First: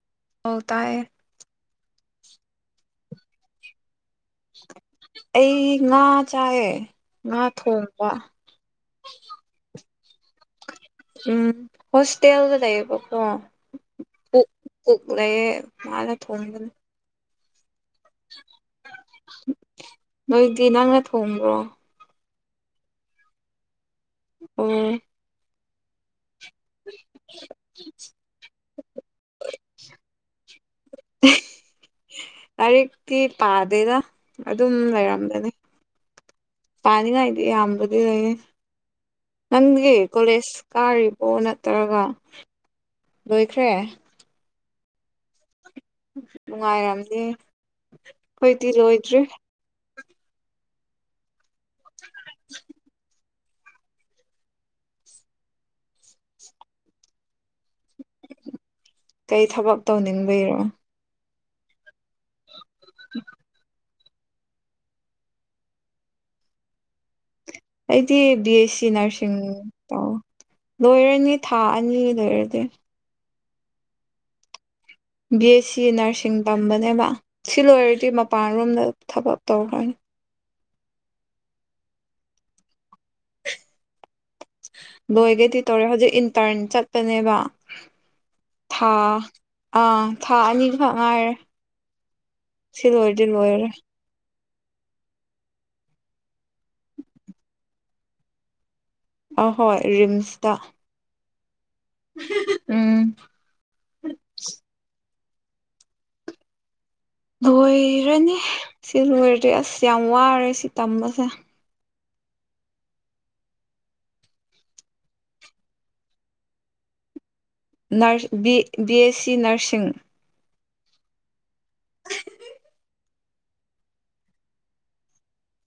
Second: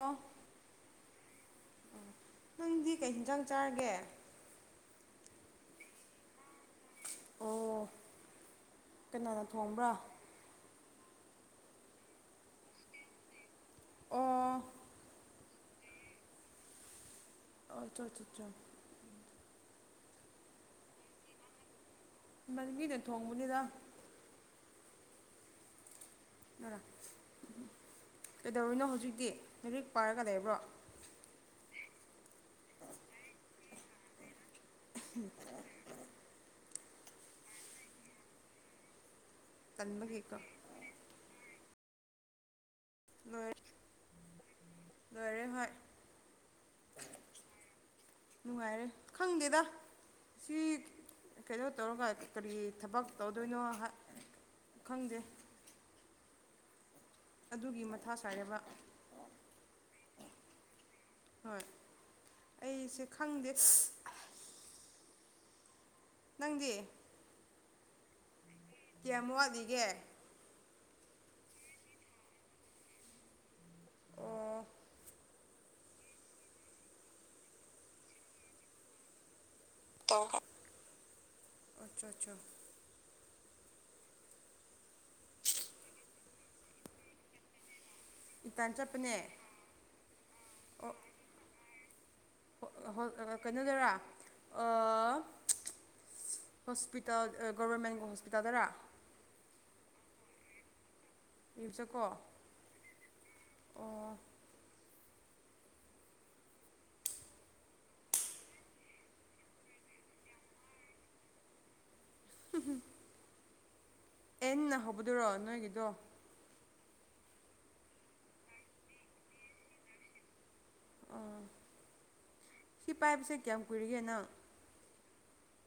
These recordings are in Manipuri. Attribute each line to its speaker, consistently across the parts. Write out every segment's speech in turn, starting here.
Speaker 1: ꯑ
Speaker 2: ꯍꯧꯇꯥꯥꯏ
Speaker 1: ꯑꯣ ꯅꯪꯗꯤ ꯀꯩ ꯌꯦꯟꯖꯥꯡ ꯆꯥꯔꯒꯦ
Speaker 2: ꯑꯩ ꯉꯥ ꯆꯥꯏꯑꯦ ꯉꯥ
Speaker 1: ꯑꯣ
Speaker 2: ꯊꯣꯡꯕ
Speaker 1: ꯀꯅꯥꯅ ꯊꯣꯡꯕ꯭ꯔꯥ [inaudible]
Speaker 2: ꯎꯝ ꯍꯣꯁꯇꯦꯜꯗ ꯂꯩꯕ ꯀꯣ
Speaker 1: ꯑꯣ
Speaker 2: ꯀꯣꯛ ꯂꯩꯑꯦ ꯃꯥꯅ ꯊꯣꯡꯕꯅ
Speaker 1: ꯑꯣ ꯆꯊ ꯆ꯭ꯔ
Speaker 2: ꯅꯣꯏꯗꯤ ꯅꯪꯅ ꯊꯣꯡꯕ꯭ꯔꯣ
Speaker 1: ꯅꯪꯒꯤꯅ ꯊꯣꯡꯕꯅꯤꯅ
Speaker 2: ꯑꯣ [inaudible]
Speaker 1: ꯥ ꯎꯝ ꯀꯩꯗꯧꯔꯅꯣ ꯍꯧꯖꯤꯛꯇꯤ ꯂꯥꯏꯔꯤꯛ ꯄꯥꯏꯔꯒ ꯂꯩꯕ꯭ꯔꯣ
Speaker 2: ꯂꯥꯏꯔꯤꯛꯇꯤ ꯄꯥꯗꯦꯗ ꯑꯗꯨꯝ ꯂꯩꯔꯝꯒꯅꯤ ꯄꯅꯤ ꯉꯥꯏꯗꯤ ꯑꯝꯕꯗꯤꯗ ꯅꯪꯒ
Speaker 1: ꯇꯟꯕꯒꯤꯀꯣ
Speaker 2: ꯀꯣꯂꯦꯁ ꯀꯥꯔꯤꯕꯣ ꯅꯠꯇ꯭ꯔꯒ
Speaker 1: ꯂꯣꯏꯔꯦ
Speaker 2: ꯂꯣꯏꯈ꯭ꯔꯦ
Speaker 1: ꯂꯣꯏꯔꯦ ꯍꯣꯏ
Speaker 2: ꯅꯨꯡꯉꯥꯏꯔꯝꯅꯤ ꯑꯩꯈꯣꯏꯗꯤ
Speaker 1: ꯅꯨꯡꯉꯥꯏꯔꯦ
Speaker 2: ꯂꯣꯏꯗ꯭ꯔꯤ
Speaker 1: ꯈꯪꯗꯦꯗ ꯁꯤ ꯀꯩꯅꯣ ꯇꯧꯔꯒ ꯀꯔꯤ ꯊꯕꯛ ꯇꯧꯗꯣꯏꯅꯣ ꯈꯪꯗꯦ ꯑꯗꯨꯒꯤ ꯃꯊꯥ ꯁꯥꯏꯔꯕ
Speaker 2: ꯀꯩ ꯊꯕꯛ ꯇꯧꯅꯤꯡꯕꯔꯣ
Speaker 1: ꯍꯣꯏ ꯑꯩꯁꯦ ꯈꯪꯗꯦꯁ ꯅꯪꯗꯤ
Speaker 2: ꯑꯩꯗꯤ ꯕꯤ ꯑꯦꯁ ꯁꯤ
Speaker 1: ꯀꯌꯥꯝ
Speaker 2: ꯅꯔꯁꯤꯡ
Speaker 1: ꯋꯥꯠꯂꯤꯒꯦ
Speaker 2: ꯇꯧ ꯂꯣꯏꯔꯅꯤ ꯊꯥ ꯑꯅꯤ ꯂꯣꯏꯔꯗꯤ
Speaker 1: ꯑꯣ
Speaker 2: ꯕꯤ ꯑꯦꯁ ꯁꯤ ꯅꯔꯁꯤꯡ ꯇꯝꯕꯅꯦꯕ ꯁꯤ ꯂꯣꯏꯔꯗꯤ ꯃꯄꯥꯟꯔꯣꯝꯗ ꯊꯕꯛ ꯇꯧꯈ꯭ꯔꯅꯤ
Speaker 1: ꯑꯆꯥ ꯑꯆꯥ [inaudible]
Speaker 2: ꯂꯣꯏꯒꯦꯗꯤ ꯇꯧꯔꯦ ꯍꯧꯖꯤꯛ ꯏꯟꯇꯔꯟ ꯆꯠꯄꯅꯦꯕ
Speaker 1: ꯏꯟꯇꯔꯟ
Speaker 2: ꯊꯥ
Speaker 1: ꯆꯠꯄꯅꯦ
Speaker 2: ꯑꯥ ꯊꯥ
Speaker 1: ꯑꯣ
Speaker 2: ꯑꯅꯤꯒꯈꯛ ꯉꯥꯏꯔꯦ ꯁꯤ ꯂꯣꯏꯔꯗꯤ ꯂꯣꯏꯔꯦ
Speaker 1: ꯀꯩꯅꯣꯗꯔꯥ ꯍꯣꯁꯄꯤꯇꯥꯜ ꯒꯣꯕꯔꯃꯦꯟ ꯍꯣꯁꯄꯤꯇꯥꯜꯗꯔꯥ
Speaker 2: ꯑꯍꯣꯏ ꯔꯤꯝꯁꯇ
Speaker 1: ꯌꯆꯀꯣ
Speaker 2: ꯎꯝ ꯂꯣꯏꯔꯅꯤ ꯁꯤ ꯂꯣꯏꯔꯗꯤ ꯑꯁ ꯌꯥꯝ ꯋꯥꯔꯦ ꯁꯤ ꯇꯝꯕꯁꯦ
Speaker 1: ꯑꯦꯟꯅ ꯍꯧꯕꯗꯨꯔꯣ ꯅꯣꯏꯒꯤꯗꯣ
Speaker 2: ꯕꯤ ꯕꯤ ꯑꯦꯁ ꯁꯤ ꯅꯔꯁꯤꯡ
Speaker 1: ꯑꯥ [inaudible] ꯁꯤ ꯄꯥꯏꯕꯁꯦ ꯀꯌꯥꯝꯨꯏꯔꯤꯒꯦꯅ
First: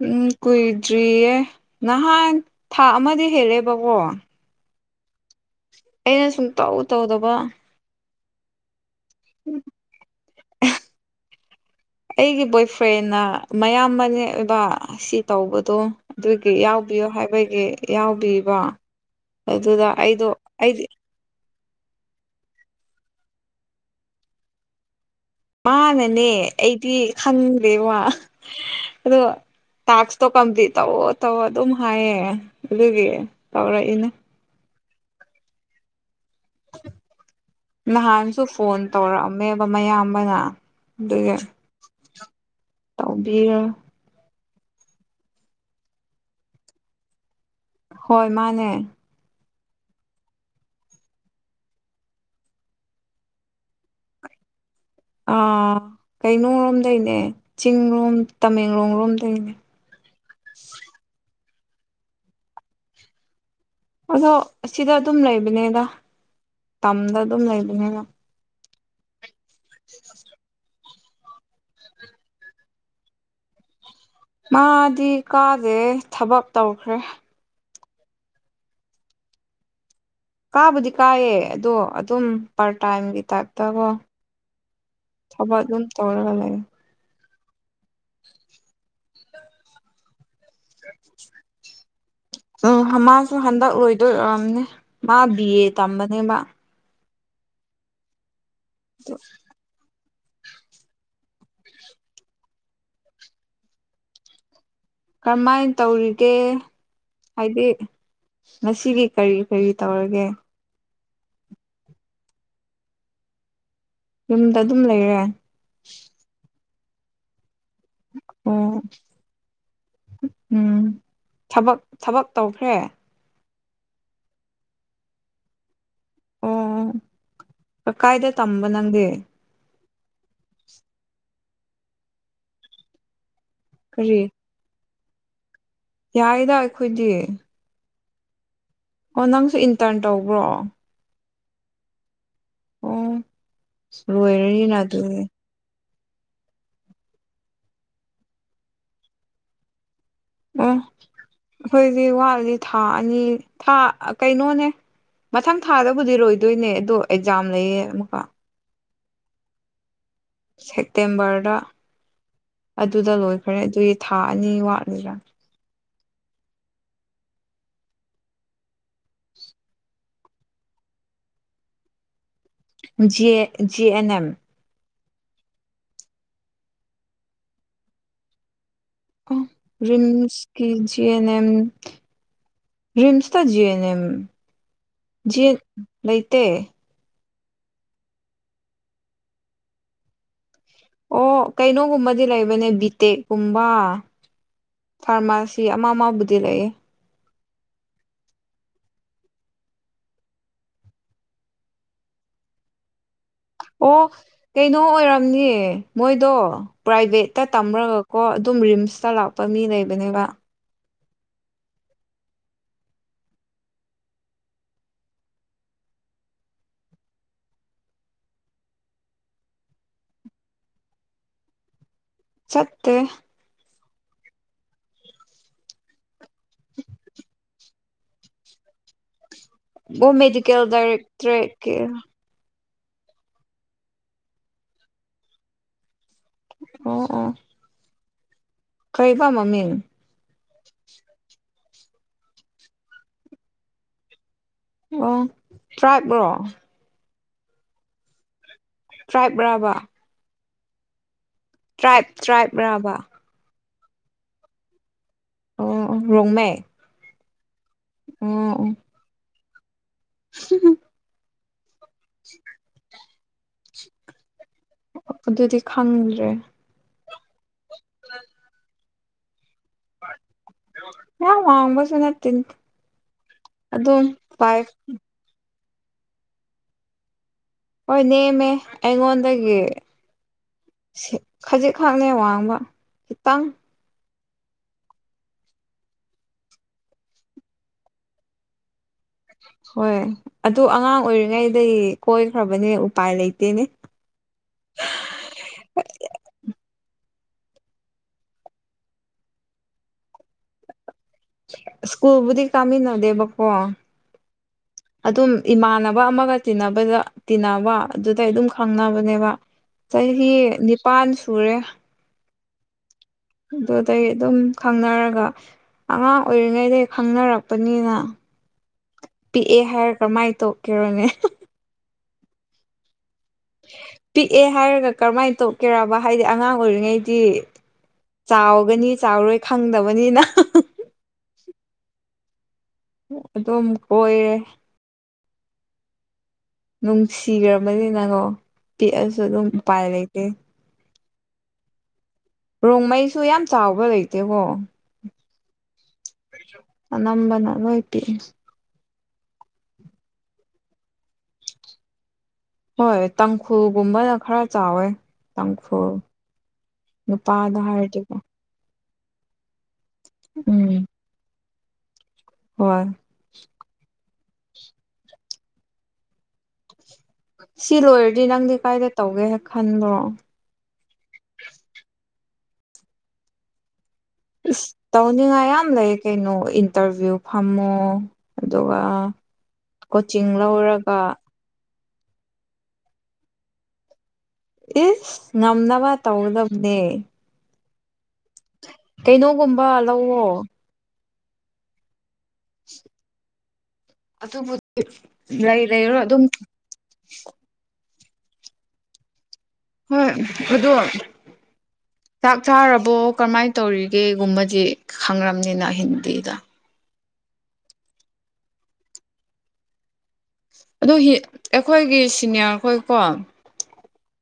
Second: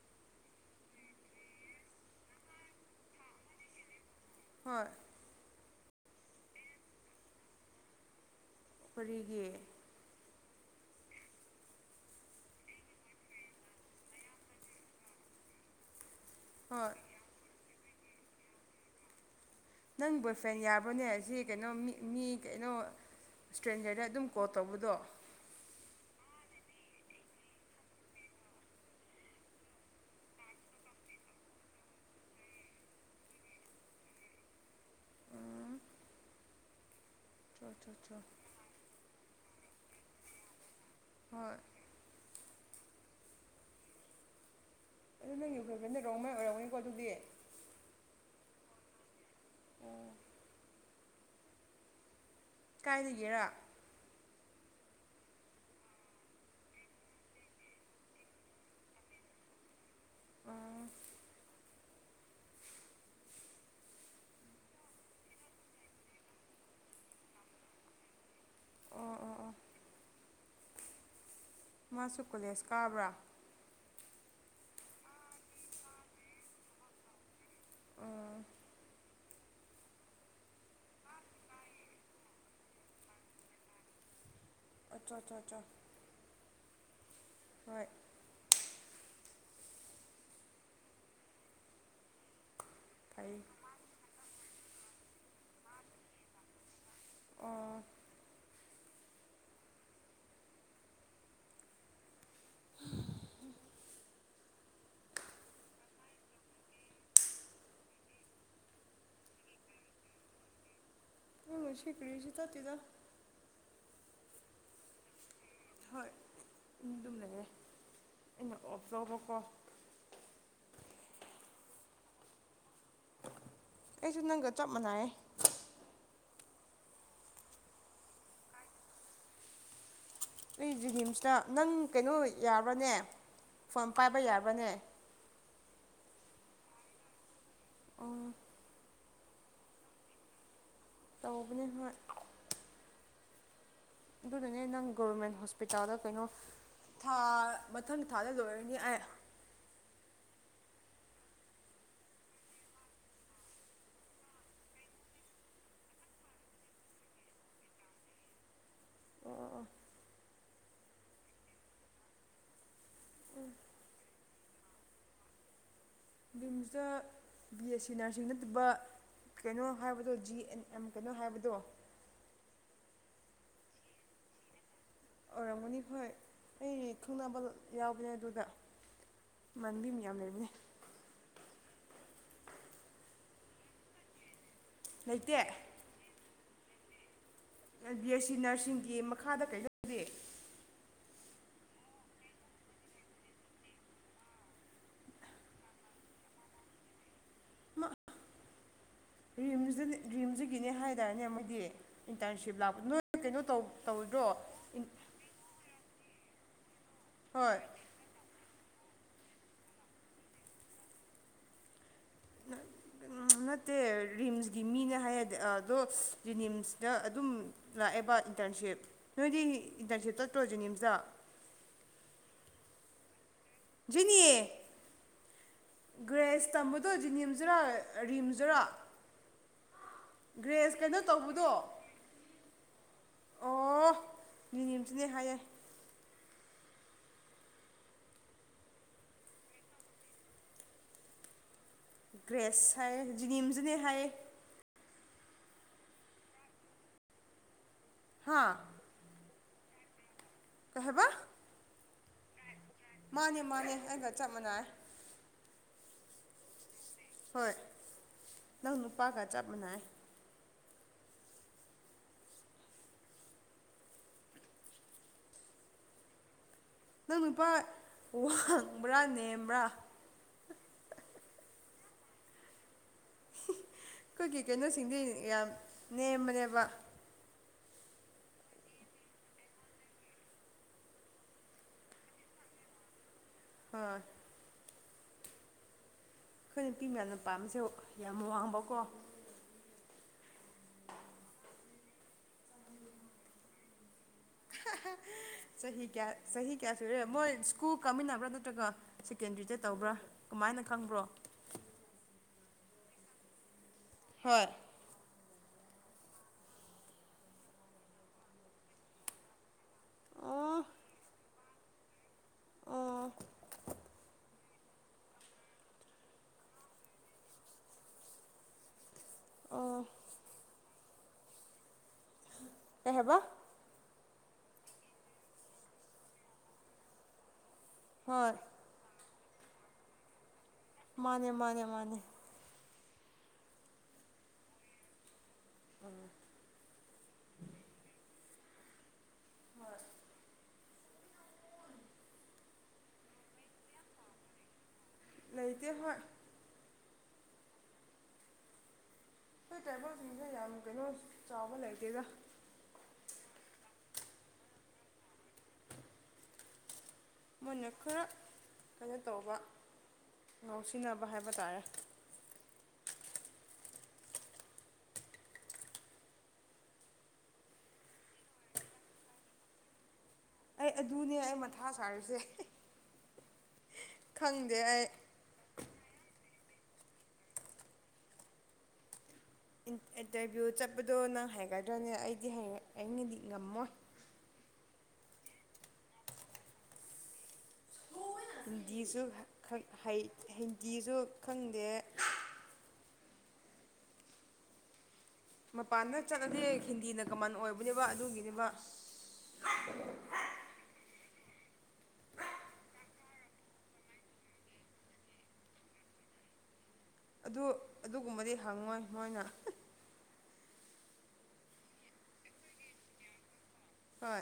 Speaker 2: ꯎꯝ ꯀꯨꯏꯗ꯭ꯔꯤꯌꯦ ꯅꯍꯥꯟ ꯊꯥ ꯑꯃꯗꯤ ꯍꯦꯜꯂꯦꯕꯀꯣ
Speaker 1: ꯍꯣꯏ [inaudible]
Speaker 2: ꯑꯩꯅ ꯁꯨꯝ ꯇꯧ ꯇꯧꯗꯕ
Speaker 1: ꯀꯔꯤꯒꯤ
Speaker 2: [inaudible] ꯑꯩꯒꯤ ꯕꯣꯏ ꯐ꯭ꯔꯦꯟꯅ ꯃꯌꯥꯝꯕꯅꯦꯛ ꯑꯣꯏꯕ ꯁꯤ ꯇꯧꯕꯗꯣ ꯑꯗꯨꯒꯤ
Speaker 1: ꯍꯣꯏ
Speaker 2: ꯌꯥꯎꯕꯤꯌꯣ ꯍꯥꯏꯕꯒꯤ ꯌꯥꯎꯕꯤꯕꯣ
Speaker 1: ꯅꯪ ꯕꯣꯏꯐ꯭ꯔꯦꯟ ꯌꯥꯕꯅꯦ ꯍꯧ ꯑꯁꯤ ꯀꯩꯅꯣ ꯃꯤ ꯃꯤ ꯀꯩꯅꯣ ꯏꯁꯇ꯭ꯔꯦꯟꯖꯔꯗ ꯑꯗꯨꯝ ꯀꯣꯜ ꯇꯧꯕꯗꯣ
Speaker 2: ꯃꯥꯅꯅꯦ ꯑꯩꯗꯤ ꯈꯪꯗꯦꯕ ꯑꯗꯣ ꯇꯥꯛꯁꯇꯣ ꯀꯝꯄ꯭ꯂꯤꯠ ꯇꯧꯋ ꯇꯧ ꯑꯗꯨꯝ ꯍꯥꯏꯌꯦ ꯑꯗꯨꯒꯤ ꯇꯧꯔꯛꯏꯅꯦ
Speaker 1: ꯆꯣ ꯆꯣ ꯆꯣ
Speaker 2: ꯅꯍꯥꯟꯁꯨ ꯐꯣꯟ ꯇꯧꯔꯛꯑꯝꯃꯦꯕ ꯃꯌꯥꯝꯕꯅ ꯑꯗꯨꯒꯤ
Speaker 1: ꯍꯣꯏ
Speaker 2: ꯕꯤ [unintelligible]
Speaker 1: ꯈꯣꯏꯕꯦꯟꯗꯧꯔꯝꯃꯩ ꯑꯣꯏꯔꯝꯅꯤꯀꯣ ꯑꯗꯨꯗꯤ
Speaker 2: ꯍꯣꯏ ꯃꯥꯅꯦ
Speaker 1: ꯀꯥꯏꯗꯒꯦꯔ
Speaker 2: ꯑꯥ ꯀꯩꯅꯣꯔꯣꯝꯗꯩꯅꯦ ꯆꯤꯡ ꯂꯣꯝ ꯇꯃꯦꯡꯂꯣꯡ ꯂꯣꯝꯗꯩꯅꯦ
Speaker 1: ꯑꯣ
Speaker 2: ꯑꯗꯣ ꯑꯁꯤꯗ ꯑꯗꯨꯝ ꯂꯩꯕꯅꯤꯗ ꯇꯝꯗ ꯑꯗꯨꯝ ꯂꯩꯕꯅꯤꯅ
Speaker 1: ꯑꯣ ꯑꯣ ꯑꯣꯥ
Speaker 2: [unintelligible]
Speaker 1: ꯃꯥꯁꯨ ꯀꯣꯂꯦꯖ ꯀꯥꯕ꯭ꯔꯥ
Speaker 2: ꯃꯥꯗꯤ ꯀꯥꯗꯦ ꯊꯕꯛ ꯇꯧꯈ꯭ꯔꯦ
Speaker 1: ꯑꯣ
Speaker 2: ꯀꯥꯕꯨꯗꯤ ꯀꯥꯏꯌꯦ ꯑꯗꯣ ꯑꯗꯨꯝ ꯄꯥꯔ ꯇꯥꯏꯝꯒꯤ ꯇꯥꯏꯞꯇꯀꯣ
Speaker 1: ꯑꯆꯥ ꯑꯆꯥ ꯑꯆꯥ
Speaker 2: ꯊꯕꯛ ꯑꯗꯨꯝ ꯇꯧꯔꯒ ꯂꯩꯦ
Speaker 1: ꯍꯣꯏ
Speaker 2: ꯎ ꯍꯁꯨ
Speaker 1: ꯐꯩ
Speaker 2: ꯍꯗ ꯑꯣꯏꯣꯏ [inaudible] ꯑꯗꯨ ꯑꯣꯏꯔꯝꯅꯦ ꯃꯥ ꯕꯤ ꯑꯦ ꯇꯝꯕꯅꯦꯕ
Speaker 1: ꯑꯣ
Speaker 2: ꯎ ꯀꯔꯝꯃꯥꯏꯅ ꯇꯧꯔꯤꯒꯦ ꯍꯥꯏꯗꯤ ꯉꯁꯤꯗꯤ ꯀꯔꯤ ꯀꯔꯤ ꯇꯧꯔꯒꯦ
Speaker 1: ꯍꯣꯏꯂ ꯁꯤ ꯀꯔꯤꯁꯨ ꯆꯠꯇꯦꯗ
Speaker 2: ꯌꯨꯝꯗ ꯑꯗꯨꯝ ꯂꯩꯔꯦ
Speaker 1: ꯍꯣꯏ ꯇꯨꯝ ꯗꯨꯝ ꯂꯩꯔꯦ
Speaker 2: ꯑꯣ ꯎꯝ ꯊꯕꯛ ꯊꯕꯛ ꯇꯧꯈ꯭ꯔꯦ
Speaker 1: ꯑꯩꯁꯨ ꯅꯪꯒ ꯆꯞ ꯃꯅꯥꯏꯌꯦ
Speaker 2: ꯀ ꯀꯥꯏꯗ ꯇꯝꯕ ꯅꯪꯗꯦ
Speaker 1: ꯑꯩ ꯖꯦꯅꯤꯝꯁꯇ ꯅꯪ ꯀꯩꯅꯣ ꯌꯥꯕ꯭ꯔꯅꯦ ꯐꯣꯟ
Speaker 2: ꯀꯔꯤ
Speaker 1: ꯄꯥꯏꯕ ꯌꯥꯕ꯭ꯔꯅꯦ
Speaker 2: ꯌꯥꯏꯌꯦꯗ ꯑꯩꯈꯣꯏꯗꯤ
Speaker 1: ꯑꯣ
Speaker 2: ꯑꯣ ꯅꯪꯁꯨ ꯏꯟꯇꯔꯟ ꯇꯧꯕ꯭ꯔꯣ
Speaker 1: ꯇꯧꯕꯅꯦ ꯍꯣꯏ
Speaker 2: ꯑꯣꯝ
Speaker 1: ꯑꯗꯨꯅꯅꯦ ꯅꯪ ꯒꯣꯕꯔꯃꯦꯟ ꯍꯣꯁꯄꯤꯇꯥꯜꯗ ꯀꯩꯅꯣꯥ ꯊꯥ ꯃꯊꯪ ꯊꯥꯗ ꯂꯣꯏꯔꯅꯤ ꯑꯩ
Speaker 2: ꯑꯣ ꯑꯩꯈꯣꯏꯗꯤ ꯋꯥꯠꯂꯤ ꯊꯥ ꯑꯅꯤ ꯊꯥ ꯀꯩꯅꯣꯅꯦ ꯃꯊꯪ ꯊꯥꯗꯕꯨꯗꯤ ꯂꯣꯏꯗꯣꯏꯅꯦ ꯑꯗꯣ ꯑꯦꯛꯖꯥꯝ ꯂꯩꯌꯦ ꯑꯃꯨꯛꯀ
Speaker 1: ꯑꯣ ꯑꯣ ꯑꯣ
Speaker 2: ꯁꯦꯞꯇꯦꯝꯕꯔꯗ ꯑꯗꯨꯗ ꯂꯣꯏꯈ꯭ꯔꯦ ꯑꯗꯨꯒꯤ ꯊꯥ ꯑꯅꯤ ꯋꯥꯠꯂꯤꯔꯥ
Speaker 1: ꯔꯤꯝꯁꯇ ꯕꯤ ꯑꯦꯁ ꯁꯤ ꯅꯔꯁꯤꯡ ꯅꯠꯇꯕ [unintelligible] ꯀꯩꯅꯣ ꯍꯥꯏꯕꯗꯣ ꯖꯤ ꯑꯦꯟ ꯑꯦꯝ ꯀꯩꯅꯣ ꯍꯥꯏꯕꯗꯣ
Speaker 2: ꯖꯤ ꯖꯤ ꯑꯦꯟ ꯑꯦꯝ
Speaker 1: ꯑꯣꯏꯔꯝꯃꯅꯤ ꯈꯣꯏ ꯑꯩ ꯈꯪꯅꯕ ꯌꯥꯎꯕꯅꯦ ꯑꯗꯨꯗ
Speaker 2: ꯑꯣ
Speaker 1: ꯏꯃꯥꯟꯅꯕꯤ ꯃꯌꯥꯝ ꯂꯩꯕꯅꯦ
Speaker 2: ꯔꯤꯝꯁꯀꯤ ꯖꯤ ꯖꯤ ꯑꯦꯟꯦꯝ ꯔꯤꯝꯁꯇ ꯖꯤ ꯑꯦꯟ ꯑꯦꯝ
Speaker 1: ꯂꯩꯇꯦ
Speaker 2: ꯖꯤ ꯂꯩꯇꯦ
Speaker 1: ꯕꯤ ꯑꯦꯁ ꯁꯤ ꯅꯔꯁꯤꯡꯒꯤ ꯃꯈꯥꯗ ꯀꯩ [unintelligible]
Speaker 2: ꯑꯣ ꯀꯩꯅꯣꯒꯨꯝꯕꯗꯤ ꯂꯩꯕꯅꯦ ꯕꯤꯇꯦꯛꯀꯨꯝꯕ ꯐꯥꯔꯃꯥꯁꯤ ꯑꯃ ꯑꯃ ꯕꯨꯗꯤ ꯂꯩꯌꯦ
Speaker 1: ꯔꯤꯝꯗꯅꯤ ꯔꯤꯝꯁꯗꯒꯤꯅꯦ ꯍꯥꯏꯗꯥꯏꯅꯦ ꯃꯣꯏꯗꯤ ꯏꯟꯇꯔꯟꯁꯤꯞ ꯂꯥꯛꯄ ꯅꯣꯏ ꯀꯩꯅꯣ ꯇꯧ
Speaker 2: ꯑꯣ
Speaker 1: ꯇꯧꯗ꯭ꯔꯣ
Speaker 2: ꯀꯩꯅꯣ ꯑꯣꯏꯔꯝꯅꯤ ꯃꯣꯏꯗꯣ ꯄ꯭ꯔꯥꯏꯚꯦꯠꯇ
Speaker 1: ꯍꯣꯏ
Speaker 2: ꯇꯝꯔꯒ ꯀꯣ ꯑꯗꯨꯝ ꯔꯤꯝꯁꯇ ꯂꯥꯛꯄ ꯃꯤ ꯂꯩꯕꯅꯦꯕ
Speaker 1: ꯅꯠꯇꯦ ꯔꯤꯝꯁꯀꯤ ꯃꯤꯅ ꯍꯥꯏꯌꯦꯗꯤ ꯑꯗꯣ ꯖꯦꯅꯤꯝꯁꯇ ꯑꯗꯨꯝ ꯂꯥꯛꯑꯦꯕ ꯏꯟꯇꯔꯟꯁꯤꯞ ꯅꯣꯏꯗꯤ ꯏꯟꯇꯔꯟꯁꯤꯞ ꯆꯠꯇ꯭ꯔꯣ ꯖꯦꯅꯤꯝꯁꯇ
Speaker 2: ꯆꯠꯇꯦ
Speaker 1: ꯖꯤꯅꯤ ꯒ꯭ꯔꯦꯁ ꯇꯝꯕꯗꯣ ꯖꯤꯅꯤꯝꯁꯇꯔ ꯔꯤꯝꯖꯔꯥ
Speaker 2: ꯃꯦꯗꯤꯀꯦꯜ ꯗꯥꯏꯔꯦꯛꯇ꯭ꯔꯦꯠ
Speaker 1: ꯇꯧꯕꯗꯣ
Speaker 2: ꯀꯩꯔ
Speaker 1: ꯑꯣ ꯖꯦꯅꯤꯝꯁꯀꯤꯅꯤ ꯍꯥꯏꯌꯦ
Speaker 2: ꯑꯣ ꯑꯣ ꯀꯩꯕ ꯃꯃꯤꯡ
Speaker 1: ꯒ꯭ꯔꯦꯁ ꯍꯥꯏꯌꯦ ꯖꯤꯅꯤꯝꯁꯇꯅꯤ ꯍꯥꯏꯌꯦ
Speaker 2: ꯑꯣ ꯇ꯭ꯔꯥꯏꯕꯔꯣ
Speaker 1: ꯍꯥꯥ
Speaker 2: ꯇ꯭ꯔꯥꯏꯕ ꯔꯥꯕ
Speaker 1: ꯀꯩ ꯍꯥꯏꯕ
Speaker 2: ꯇ꯭ꯔꯥꯏꯕ ꯇ꯭ꯔꯥꯏꯕ ꯔꯕ
Speaker 1: ꯃꯥꯅꯦ ꯃꯥꯅꯦ ꯑꯩꯒ ꯆꯞ ꯃꯥꯟꯅꯩ
Speaker 2: ꯑꯣ ꯑꯣ ꯔꯣꯡꯃꯦ
Speaker 1: ꯍꯣꯏ ꯅꯪ
Speaker 2: ꯑꯣ
Speaker 1: ꯅꯨꯄꯥꯒ ꯆꯞ ꯃꯥꯟꯅꯩ
Speaker 2: [unintelligible] [inaudible] ꯑꯗꯨꯗꯤ ꯈꯪꯗ꯭ꯔꯦ
Speaker 1: ꯅꯪ ꯅꯨꯄꯥ ꯋꯥꯡꯕ꯭ꯔꯥ ꯅꯦꯝꯕ꯭ꯔꯥ
Speaker 2: ꯄꯨꯔꯥ ꯋꯥꯡꯕꯁꯨ ꯅꯠꯇꯦ ꯑꯗꯨꯝ
Speaker 1: ꯑꯩꯈꯣꯏꯒꯤ
Speaker 2: ꯐꯥꯏꯚ
Speaker 1: ꯀꯩꯅꯣꯁꯤꯡꯗꯤ ꯌꯥꯝ ꯅꯦꯝꯕꯅꯦꯕ
Speaker 2: ꯍꯣꯏ ꯅꯦꯝꯃꯦ ꯑꯩꯉꯣꯟꯗꯒꯤ ꯈꯖꯤꯛꯈꯛꯅꯦ ꯋꯥꯡꯕ ꯈꯤꯇꯪ
Speaker 1: ꯍꯣꯏ ꯑꯩꯈꯣꯏ ꯅꯨꯄꯤ ꯃꯌꯥꯝꯅ ꯄꯥꯝꯕꯁꯨ ꯌꯥꯝ ꯋꯥꯡꯕꯀꯣ
Speaker 2: ꯍꯣꯏ ꯑꯗꯨ ꯑꯉꯥꯡ ꯑꯣꯏꯔꯤꯉꯩꯗꯩ ꯀꯣꯏꯈ꯭ꯔꯕꯅꯦ ꯎꯄꯥꯏ ꯂꯩꯇꯦꯅꯦ
Speaker 1: [unintelligible] ꯆꯍꯤ ꯀꯌꯥ ꯆꯍꯤ ꯀꯌꯥ ꯁꯨꯔꯦ ꯃꯣꯏ ꯁ꯭ꯀꯨꯜ ꯀꯥꯃꯤꯟꯅꯕ꯭ꯔꯥ ꯅꯠꯇ꯭ꯔꯒ ꯁꯦꯀꯦꯟꯗ꯭ꯔꯤꯗ ꯇꯧꯕ꯭ꯔꯥ ꯀꯃꯥꯏꯅ ꯈꯪꯕ꯭ꯔꯣ
Speaker 2: ꯁ꯭ꯀꯨꯜꯕꯨꯗꯤ ꯀꯥꯃꯤꯟꯅꯗꯦꯕꯀꯣ
Speaker 1: ꯍꯣꯏ
Speaker 2: ꯑꯗꯨꯝ ꯏꯃꯥꯟꯅꯕ ꯑꯃꯒ ꯇꯤꯟꯅꯕꯗ ꯇꯤꯟꯅꯕ ꯑꯗꯨꯗꯩ ꯑꯗꯨꯝ ꯈꯪꯅꯕꯅꯦꯕ ꯆꯍꯤ
Speaker 1: ꯑꯣ
Speaker 2: ꯅꯤꯄꯥꯟ ꯁꯨꯔꯦ
Speaker 1: ꯑꯣ
Speaker 2: ꯑꯗꯨꯗꯩ ꯑꯗꯨꯝ ꯈꯪꯅꯔꯒ ꯑꯉꯥꯡ ꯑꯣꯏꯔꯤꯉꯩꯗꯒꯤ ꯈꯪꯅꯔꯛꯄꯅꯤꯅ ꯄꯤꯛꯑꯦ
Speaker 1: ꯑꯣ
Speaker 2: ꯍꯥꯏꯔ ꯀꯃꯥꯏ ꯇꯣꯛꯀꯦꯔꯣꯅꯦ
Speaker 1: ꯀꯩ ꯍꯥꯏꯕ
Speaker 2: ꯄꯤꯛꯑꯦ ꯍꯥꯏꯔꯒ ꯀꯔꯝꯃꯥꯏ ꯇꯣꯛꯀꯦꯔꯕ ꯍꯥꯏꯗꯤ ꯑꯉꯥꯡ ꯑꯣꯏꯔꯤꯉꯩꯗꯤ
Speaker 1: ꯍꯣꯏ
Speaker 2: ꯆꯥꯎꯒꯅꯤ ꯆꯥꯎꯔꯣꯏ ꯈꯪꯗꯕꯅꯤꯅ
Speaker 1: ꯃꯥꯅꯦ ꯃꯥꯅꯦ ꯃꯥꯅꯦ
Speaker 2: ꯑꯗꯨꯝ ꯀꯣꯏꯔꯦ
Speaker 1: ꯎꯝ
Speaker 2: ꯅꯨꯡꯁꯤꯒ꯭ꯔꯕꯅꯤꯅꯀꯣ ꯄꯤꯛꯑꯁꯨ ꯑꯗꯨꯝ
Speaker 1: ꯍꯣꯏ
Speaker 2: ꯎꯄꯥꯏ ꯂꯩꯇꯦ ꯔꯣꯡꯃꯩꯁꯨ ꯌꯥꯝ ꯆꯥꯎꯕ ꯂꯩꯇꯦꯀꯣ
Speaker 1: ꯂꯩꯇꯦ ꯍꯣꯏ
Speaker 2: ꯑꯅꯝꯕꯅ ꯂꯣꯏ ꯄꯤꯛꯏ
Speaker 1: ꯑꯩꯈꯣꯏ ꯇ꯭ꯔꯥꯏꯕꯦꯜꯁꯤꯡꯁꯦ ꯌꯥꯝ ꯀꯩꯅꯣ ꯆꯥꯎꯕ ꯂꯩꯇꯦꯗ
Speaker 2: ꯍꯣꯏ ꯇꯥꯡꯈꯨꯜꯒꯨꯝꯕꯅ ꯈꯔ ꯆꯥꯎꯋꯦ ꯇꯥꯡꯈꯨꯜ ꯅꯨꯄꯥꯗ
Speaker 1: ꯃꯣꯏꯅ ꯈꯔ
Speaker 2: ꯍꯥꯏꯔꯗꯤꯀꯣ
Speaker 1: ꯀꯩꯅꯣ ꯇꯧꯕ
Speaker 2: ꯎꯝ
Speaker 1: ꯉꯥꯎꯁꯤꯟꯅꯕ ꯍꯥꯏꯕ ꯇꯥꯔꯦ
Speaker 2: ꯍꯣꯏ ꯁꯤ ꯂꯣꯏꯔꯗꯤ ꯅꯪꯗꯤ ꯀꯥꯏꯗ ꯇꯧꯒꯦ ꯍꯦꯛ ꯈꯟꯕ꯭ꯔꯣ
Speaker 1: ꯑꯩ ꯑꯗꯨꯅꯦ ꯑꯩ ꯃꯊꯥ ꯁꯥꯔꯤꯁꯦ ꯈꯪꯗꯦ
Speaker 2: ꯏꯁ
Speaker 1: ꯑꯩ
Speaker 2: ꯇꯧꯅꯤꯡꯉꯥꯏ ꯌꯥꯝ ꯂꯩ ꯀꯩꯅꯣ ꯏꯟꯇꯔꯚ꯭ꯌꯨ ꯐꯝꯃꯣ ꯑꯗꯨꯒ ꯀꯣꯆꯤꯡ
Speaker 1: ꯏꯟꯇꯔꯚꯤꯌꯨ ꯆꯠꯄꯗꯣ
Speaker 2: ꯂꯧꯔꯒ
Speaker 1: ꯅꯪ ꯍꯩꯒꯗ꯭ꯔꯅꯦ ꯑꯩꯗꯤ ꯍꯩ ꯑꯩꯅꯗꯤ ꯉꯝꯃꯣꯏ
Speaker 2: ꯏꯁ ꯉꯝꯅꯕ ꯇꯧꯒꯗꯕꯅꯦ
Speaker 1: ꯍꯤꯟꯗꯤꯁꯨ ꯈꯪ
Speaker 2: ꯀꯩꯅꯣꯒꯨꯝꯕ
Speaker 1: ꯍꯩ
Speaker 2: ꯂꯧꯋꯣ
Speaker 1: ꯍꯤꯟꯗꯤꯁꯨ ꯈꯪꯗꯦ
Speaker 2: ꯑꯗꯨꯕꯨꯗꯤ ꯂꯩ ꯂꯩꯔꯣ
Speaker 1: ꯃꯄꯥꯟꯗ
Speaker 2: ꯑꯗꯨꯝ
Speaker 1: ꯆꯠꯂꯗꯤ ꯍꯤꯟꯗꯤꯅ ꯀꯃꯟ ꯑꯣꯏꯕꯅꯦꯕ ꯑꯗꯨꯒꯤꯅꯦꯕ
Speaker 2: ꯍꯣꯏ ꯑꯗꯨ ꯆꯥꯛ ꯆꯥꯔꯕꯣ ꯀꯔꯝꯃꯥꯏ ꯇꯧꯔꯤꯒꯦꯒꯨꯝꯕꯖꯤ ꯈꯪꯉꯔꯝꯅꯤꯅ ꯍꯤꯟꯗꯤꯗ
Speaker 1: ꯑꯗꯨ ꯑꯗꯨꯒꯨꯝꯕꯗꯤ ꯍꯪꯉꯣꯏ ꯃꯣꯏꯅ
Speaker 2: ꯑꯗꯨꯍꯤ ꯑꯩꯈꯣꯏꯒꯤ ꯁꯤꯅꯤꯌꯥꯔꯈꯣꯏꯀꯣ
Speaker 1: ꯍꯣꯏ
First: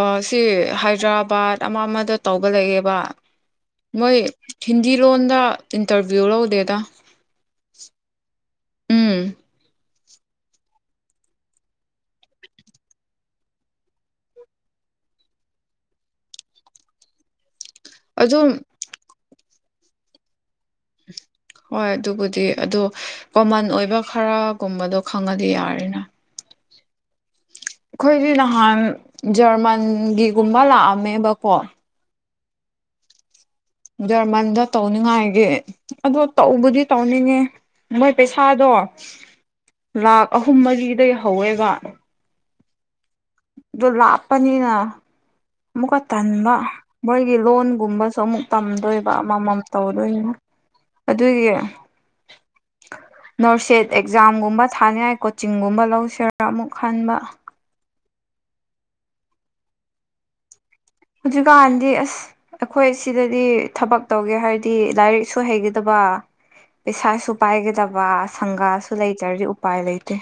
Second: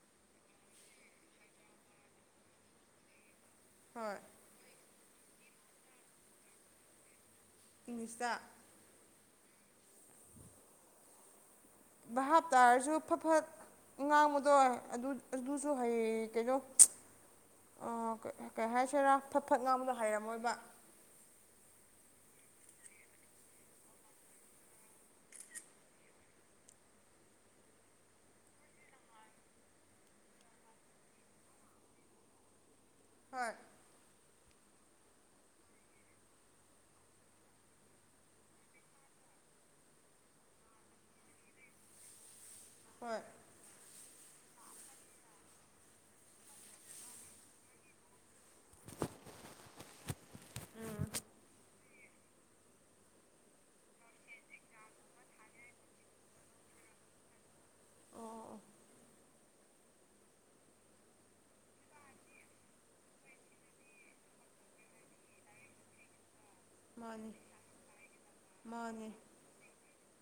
Speaker 2: ꯑ ꯁꯤ ꯍꯥꯏꯗ꯭ꯔꯕꯥꯠ ꯑꯃ ꯑꯃꯗ ꯇꯧꯕ ꯂꯩꯌꯦꯕ ꯃꯣꯏ
Speaker 1: ꯍꯣꯏ
Speaker 2: ꯍꯤꯟꯗꯤ ꯂꯣꯟꯗ ꯏꯟꯇꯔꯚꯤꯌꯨ ꯂꯧꯗꯦꯗ
Speaker 1: ꯏꯪꯂꯤꯁꯇ
Speaker 2: ꯎꯝ
Speaker 1: [unintelligible] ꯚꯥꯍꯥꯞ ꯇꯥꯥꯔꯁꯨ ꯐꯠ ꯐꯠ ꯉꯥꯡꯕꯗꯣ ꯑꯗꯨ ꯑꯗꯨꯁꯨ ꯍꯩ ꯇꯦꯗꯣ ꯑꯣ ꯀꯩ
Speaker 2: ꯑꯗꯨꯝ
Speaker 1: ꯀꯩ ꯍꯥꯏꯁꯤꯔꯥ ꯐꯠ ꯐꯠ ꯉꯥꯡꯕꯗꯣ ꯍꯩꯔꯝꯃꯣꯏꯕ
Speaker 2: ꯍꯣꯏ ꯑꯗꯨꯕꯨꯗꯤ ꯑꯗꯣ ꯀꯣꯃꯟ ꯑꯣꯏꯕ ꯈꯔꯒꯨꯝꯕꯗꯣ ꯈꯪꯉꯗꯤ ꯌꯥꯔꯦꯅ ꯑꯩꯈꯣꯏꯗꯤ ꯅꯍꯥꯟ ꯖꯔꯃꯟꯒꯤꯒꯨꯝꯕ ꯂꯥꯛꯑꯝꯃꯦꯕꯀꯣ
Speaker 1: ꯍꯣꯏ
Speaker 2: ꯖꯔꯃꯟꯗ ꯇꯧꯅꯤꯉꯥꯏꯒꯤ ꯑꯗꯣ ꯇꯧꯕꯗꯤ ꯇꯧꯅꯤꯡꯉꯦ ꯃꯣꯏ ꯄꯩꯁꯥꯗꯣ ꯂꯥꯛ ꯑꯍꯨꯝ ꯃꯔꯤꯗꯒꯤ ꯍꯧꯋꯦꯕ
Speaker 1: ꯍꯣꯏ
Speaker 2: ꯑꯗꯣ ꯂꯥꯞꯄꯅꯤꯅ ꯑꯃꯨꯛꯀ ꯇꯟꯕ ꯃꯣꯏꯒꯤ ꯂꯣꯟꯒꯨꯝꯕꯁꯨ ꯑꯃꯨꯛ ꯇꯝꯗꯣꯏꯕ ꯑꯃꯃꯝ ꯇꯧꯗꯣꯏꯅꯦ ꯑꯗꯨꯒꯤ ꯅꯔꯁꯦꯠ ꯑꯦꯛꯖꯥꯝꯒꯨꯝꯕ ꯊꯥꯅꯤꯡꯉꯥꯏ ꯀꯣꯆꯤꯡꯒꯨꯝꯕ ꯂꯧꯁꯤꯔꯥ ꯑꯃꯨꯛ ꯈꯟꯕ
Speaker 1: ꯑꯣ ꯑꯣ
Speaker 2: ꯍꯧꯖꯤꯛꯀꯥꯟꯗꯤ ꯑꯁ ꯑꯩꯈꯣꯏ ꯁꯤꯗꯗꯤ ꯊꯕꯛ ꯇꯧꯒꯦ ꯍꯥꯏꯔꯗꯤ ꯂꯥꯏꯔꯤꯛꯁꯨ ꯍꯩꯒꯗꯕ ꯄꯩꯁꯥꯁꯨ
Speaker 1: ꯃꯥꯅꯤ
Speaker 2: ꯄꯥꯏꯒꯗꯕ ꯁꯪꯒꯥꯁꯨ
Speaker 1: ꯃꯥꯅꯤ
Speaker 2: ꯂꯩꯇ꯭ꯔꯗꯤ ꯎꯄꯥꯏ ꯂꯩꯇꯦ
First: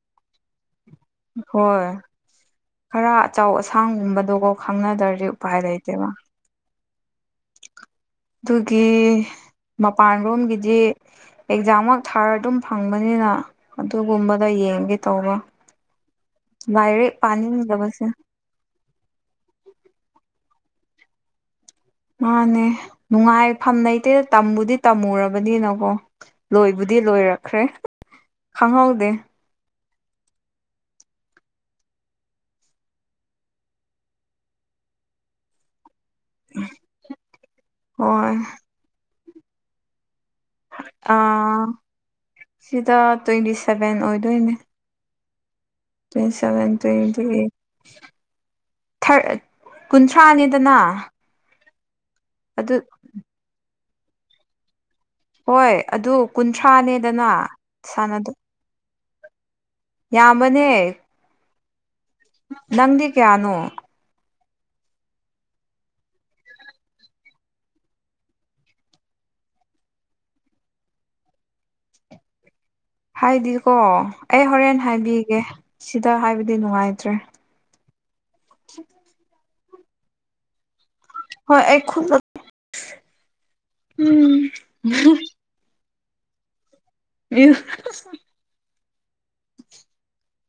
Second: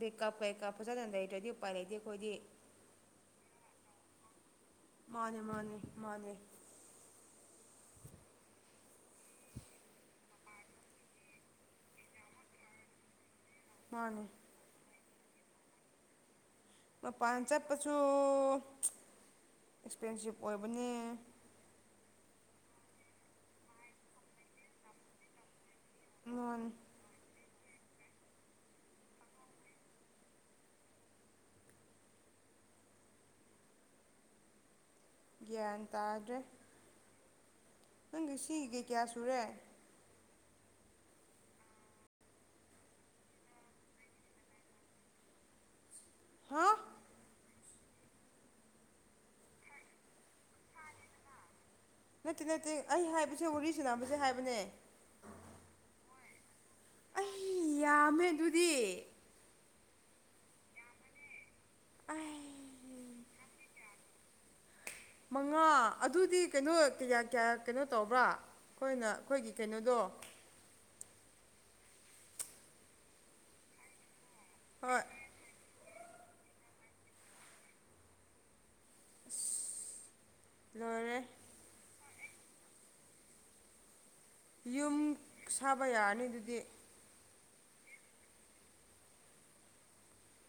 Speaker 1: ꯕꯦ ꯀꯞ ꯀꯩ ꯀꯥ ꯐꯖꯅ ꯂꯩꯇ꯭ꯔꯗꯤ ꯎꯄꯥꯏ
Speaker 2: ꯍꯣꯏ
Speaker 1: ꯂꯩꯇꯦ ꯑꯩꯈꯣꯏꯗꯤ
Speaker 2: ꯈꯔ ꯑꯆꯧ ꯑꯁꯥꯡꯒꯨꯝꯕꯗꯣꯒꯣ ꯈꯪꯅꯗ꯭ꯔꯗꯤ
Speaker 1: ꯃꯥꯅꯦ
Speaker 2: ꯎꯄꯥꯏ
Speaker 1: ꯃꯥꯅꯦ
Speaker 2: ꯂꯩꯇꯦꯕ
Speaker 1: ꯃꯥꯅꯦ
Speaker 2: ꯑꯗꯨꯒꯤ ꯃꯄꯥꯟꯂꯣꯝꯒꯤꯗꯤ ꯑꯦꯛꯖꯥꯝꯃꯛ ꯊꯥꯔ ꯑꯗꯨꯝ ꯐꯪꯕꯅꯤꯅ
Speaker 1: ꯃꯥꯅꯦ
Speaker 2: ꯑꯗꯨꯒꯨꯝꯕꯗꯣ ꯌꯦꯡꯉꯒꯦ ꯇꯧꯕ ꯂꯥꯏꯔꯤꯛ
Speaker 1: ꯃꯄꯥꯟ ꯆꯠꯄꯁꯨ
Speaker 2: ꯄꯥꯅꯤꯡꯗꯕꯁꯦ
Speaker 1: ꯑꯦꯛꯁꯄꯦꯟꯁꯤꯞ ꯑꯣꯏꯕꯅꯦ
Speaker 2: ꯃꯥꯅꯦ ꯅꯨꯡꯉꯥꯏꯐꯝ ꯂꯩꯇꯦꯗ ꯇꯝꯕꯨꯗꯤ ꯇꯝꯃꯨꯔꯕꯅꯤꯅꯀꯣ
Speaker 1: ꯃꯥꯅꯤ
Speaker 2: ꯂꯣꯏꯕꯨꯗꯤ ꯗꯤ ꯂꯣꯏꯔꯛꯈ꯭ꯔꯦ ꯈꯪꯍꯧꯗꯦ
Speaker 1: ꯒ꯭ꯌꯥꯟ ꯇꯥꯗ꯭ꯔꯦ
Speaker 2: [unintelligible]
Speaker 1: ꯅꯪꯒꯤ ꯁꯤ ꯒꯤ ꯀꯌꯥ ꯁꯨꯔꯦ
Speaker 2: ꯑꯥ ꯁꯤꯗ ꯇ꯭ꯋꯦꯟꯇꯤ ꯁꯚꯦꯟ ꯑꯣꯏꯗꯣꯏꯅꯦ ꯇ꯭ꯋꯦꯟꯇꯤ
Speaker 1: ꯍꯥ
Speaker 2: ꯁꯚꯦꯟ ꯇ꯭ꯋꯦꯟꯇꯤ ꯑꯩꯠ ꯊꯔ ꯀꯨꯟꯊ꯭ꯔꯥꯅꯤꯗꯅ
Speaker 1: ꯅꯠꯇꯦ ꯅꯠꯇꯦ
Speaker 2: ꯑꯗꯨ
Speaker 1: ꯑꯩ ꯍꯥꯏꯕꯁꯦ ꯋꯥꯔꯤ ꯁꯟꯅꯕꯁꯦ ꯍꯥꯏꯕꯅꯦ
Speaker 2: ꯍꯣꯏ ꯑꯗꯨ ꯀꯨꯟꯊ꯭ꯔꯥꯅꯦꯗꯅ ꯁꯥꯟꯅꯗꯣ
Speaker 1: ꯄꯤ
Speaker 2: ꯌꯥꯝꯕꯅꯦ
Speaker 1: ꯑꯥꯏ
Speaker 2: ꯅꯪꯗꯤ ꯀꯌꯥꯅꯣ
Speaker 1: ꯃꯉꯥ ꯑꯗꯨꯗꯤ ꯀꯩꯅꯣ ꯀꯌꯥ ꯀꯌꯥ ꯀꯩꯅꯣ ꯇꯧꯕ꯭ꯔꯥ ꯑꯩꯈꯣꯏꯅ ꯑꯩꯈꯣꯏꯒꯤ ꯀꯩꯅꯣꯗꯣ
Speaker 2: ꯍꯥꯏꯗꯤꯀꯣ ꯑꯩ ꯍꯣꯔꯦꯟ
Speaker 1: ꯍꯣꯏ
Speaker 2: ꯍꯥꯏꯕꯤꯒꯦ ꯁꯤꯗ ꯍꯥꯏꯕꯗꯤ ꯅꯨꯡꯉꯥꯏꯇ꯭ꯔꯦ
Speaker 1: ꯂꯣꯏꯔꯦ
Speaker 2: ꯍꯣꯏ ꯑꯩ ꯈꯨꯂꯛ ꯎꯝ
Speaker 1: ꯌꯨꯝ ꯁꯥꯕ ꯌꯥꯔꯅꯤ ꯑꯗꯨꯗꯤ
Speaker 2: [unintelligible]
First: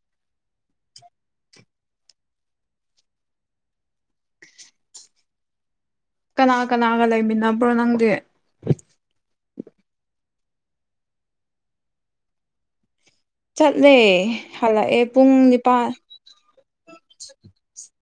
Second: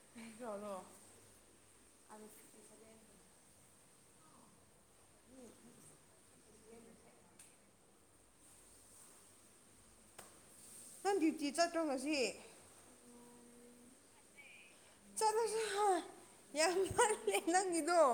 Speaker 1: [unintelligible]
Speaker 2: ꯀꯅꯥ ꯀꯅꯥꯒ ꯂꯩꯃꯤꯟꯅꯕ꯭ꯔꯣ ꯅꯪꯗꯤ
Speaker 1: ꯅꯪ ꯗ꯭ꯌꯨꯇꯤ ꯆꯠꯇ꯭ꯔꯣ ꯉꯁꯤ
Speaker 2: ꯆꯠꯂꯦ ꯍꯜꯂꯛꯑꯦ ꯄꯨꯡ
Speaker 1: ꯆꯠꯂꯁꯤ
Speaker 2: ꯅꯤꯄꯥꯟ
Speaker 1: ꯍꯣꯏ ꯌꯥꯝ ꯋꯥꯜꯂꯦ ꯅꯪꯒꯤꯗꯣ